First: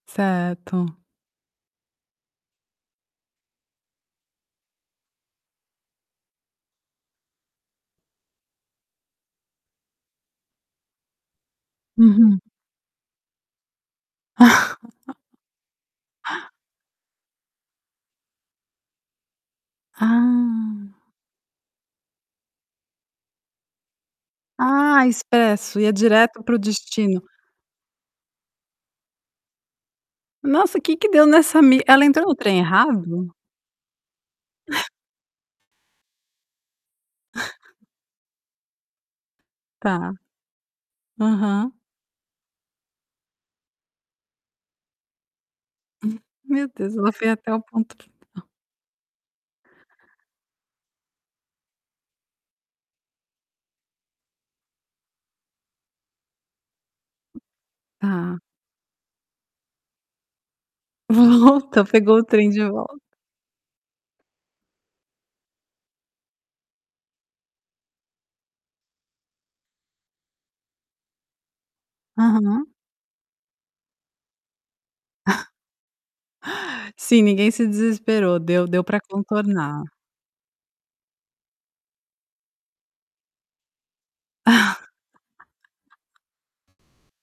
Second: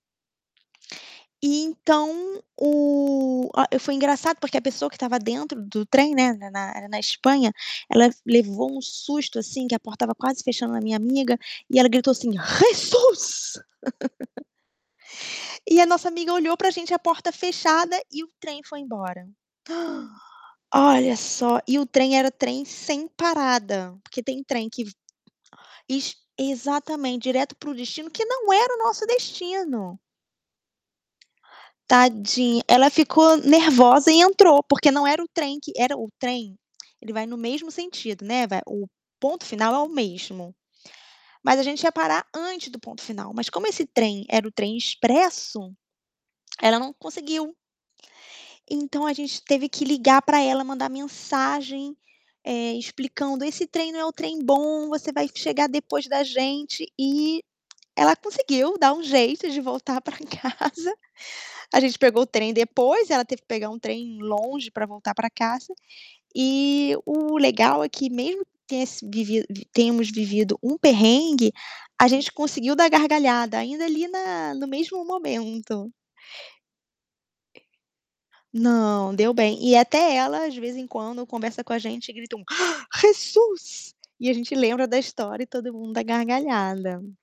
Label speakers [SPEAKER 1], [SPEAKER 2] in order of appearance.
[SPEAKER 1] Certo.
[SPEAKER 2] E então o a e foi engraçado porque a pessoa que estava dentro do trem, né, na na na Espanha, ela levou um susto, assim, que a porta estava quase fechando na minha amiga, e ela gritou, assim:
[SPEAKER 1] Uhum.
[SPEAKER 2] "Jesus!" e a nossa amiga olhou para gente, a porta fechada e o trem foi embora.
[SPEAKER 1] Ah.
[SPEAKER 2] Olha só. E o trem, era trem sem parada. Porque tem trem que
[SPEAKER 1] Ah, expresso, ia
[SPEAKER 2] es
[SPEAKER 1] direto para o destino.
[SPEAKER 2] exatamente, direto para o destino, que não era o nosso destino.
[SPEAKER 1] Nossa o que que deu nessa me ela entrou no trem
[SPEAKER 2] Tadinha, ela
[SPEAKER 1] errado?
[SPEAKER 2] ficou nervosa e entrou porque não era o trem que era o trem, ele vai no mesmo sentido, né, vai o ponto final é o
[SPEAKER 1] Tá.
[SPEAKER 2] mesmo. Mas a
[SPEAKER 1] Aham.
[SPEAKER 2] gente ia parar antes do ponto final. Mas como esse trem era o trem expresso,
[SPEAKER 1] Meu
[SPEAKER 2] ela não
[SPEAKER 1] Deus, ela foi até
[SPEAKER 2] conseguiu.
[SPEAKER 1] o ponto final
[SPEAKER 2] Então, a gente teve que ligar pra ela, mandar mensagem, eh, explicando: "Esse trem não é o trem bom. Você vai chegar depois da gente". E ela
[SPEAKER 1] Tá.
[SPEAKER 2] conseguiu dar um jeito de voltar pra casa. A
[SPEAKER 1] Volta,
[SPEAKER 2] gente
[SPEAKER 1] pegou
[SPEAKER 2] pegou
[SPEAKER 1] o
[SPEAKER 2] o
[SPEAKER 1] trem
[SPEAKER 2] trem
[SPEAKER 1] de vol
[SPEAKER 2] depois, ela teve que pegar um trem longe pra voltar pra casa. E o legal é que, mesmo que tem esse vivido tenhamos vivido um perrengue, a gente
[SPEAKER 1] Aham.
[SPEAKER 2] conseguiu dar gargalhada ainda ali na no mesmo momento.
[SPEAKER 1] Sim, ninguém se desesperou deu deu para
[SPEAKER 2] Não, deu bem. E
[SPEAKER 1] contornar.
[SPEAKER 2] até ela, de vez em quando, conversa com a gente e gritou: "Jesus!" e a gente lembra da história e todo mundo dá gargalhada.